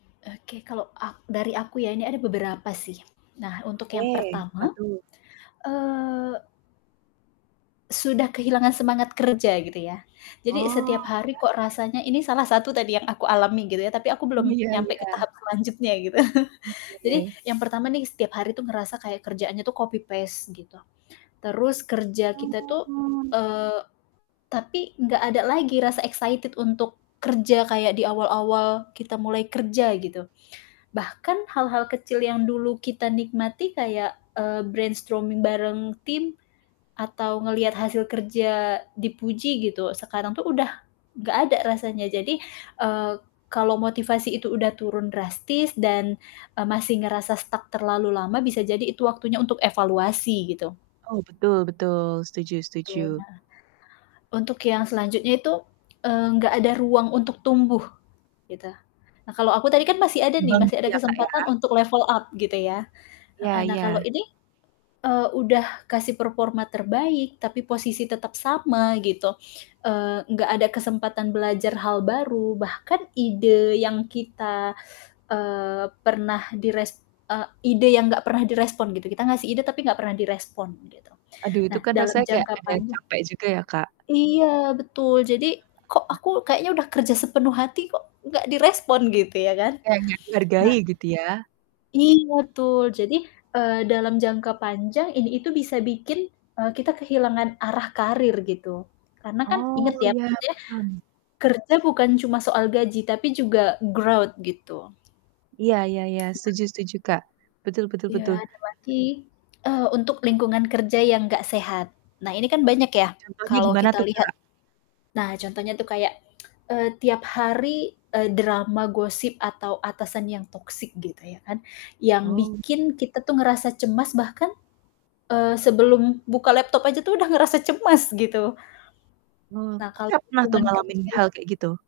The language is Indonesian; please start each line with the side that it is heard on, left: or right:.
left: Oke, kalau ak dari aku ya ini ada beberapa sih. Nah, untuk yang
right: Oke, apa
left: pertama,
right: tuh?
left: eee sudah kehilangan semangat kerja gitu ya. Jadi
right: Oh,
left: setiap hari kok
right: ya.
left: rasanya ini salah satu tadi yang aku alami gitu ya, tapi aku
right: Oh,
left: belum
right: ya
left: nyampe ke
right: ya.
left: tahap selanjutnya gitu. Jadi,
right: Oke.
left: yang pertama nih setiap hari tuh ngerasa kayak kerjaannya tuh copy-paste gitu. Terus, kerja kita tuh
right: Oh.
left: eee, tapi nggak ada lagi rasa excited untuk kerja kayak di awal-awal kita mulai kerja, gitu. Bahkan hal-hal kecil yang dulu kita nikmati kayak, eee, brainstorming bareng tim, atau ngelihat hasil kerja dipuji, gitu, sekarang tuh udah nggak ada rasanya, jadi, eee, kalau motivasi itu udah turun drastis dan, eee, masih ngerasa stuck terlalu lama bisa jadi itu waktunya untuk evaluasi, gitu.
right: Oh, betul betul, setuju
left: Tuh,
right: setuju
left: nah. Untuk yang selanjutnya itu, eee, enggak ada ruang untuk tumbuh, gitu. A kalau aku tadi kan
right: Nggak
left: masih ada nih,
right: berkembang
left: masih
right: gitu
left: ada
right: ya, Kak, ya.
left: kesempatan untuk level up gitu ya.
right: Iya
left: Heeh, nah kalau
right: iya.
left: ini, eee, udah kasih performa terbaik tapi posisi tetap sama gitu, eee, enggak ada kesempatan belajar hal baru, bahkan ide yang kita eee, pernah dires eee, ide yang enggak pernah direspon gitu, kita ngasih ide tapi enggak pernah direspon, gitu.
right: Aduh, itu
left: Nah,
right: kan
left: dalam
right: rasanya kayak
left: jangka
right: ada yang
left: panjang
right: capek juga ya Kak?
left: Iya, betul jadi, "Kok
right: Heeh heeh.
left: aku kayaknya udah kerja sepenuh hati, kok nggak direspon?" Gitu ya kan.
right: Kayak nggak
left: Nah
right: dihargai gitu ya.
left: ih, betul jadi, eee, dalam jangka panjang ini itu bisa bikin, eee, kita kehilangan arah karir, gitu. Karena kan,
right: Oh,
left: inget ya,
right: iya, paham.
left: maksudnya, kerja bukan cuma soal gaji tapi juga growth gitu.
right: Iya iya iya,
left: Nah.
right: setuju setuju, Kak, betul betul
left: Iya,
right: betul.
left: ada baki eh, untuk lingkungan kerja yang enggak sehat. Nah, ini kan banyak ya,
right: Contohnya
left: kalau
right: gimana
left: kita
right: tuh,
left: lihat
right: Kak?
left: nah contohnya tuh kayak, eee, tiap hari, eee, drama gosip atau atasan yang toksik gitu ya kan, yang
right: Oh.
left: bikin kita tuh ngerasa cemas bahkan, eee, sebelum buka laptop aja tuh udah ngerasa cemas, gitu.
right: Oh,
left: Nah, kalau
right: Kakak, pernah tuh
left: lingkungan
right: ngalamin
left: kerjanya
right: hal kayak gitu?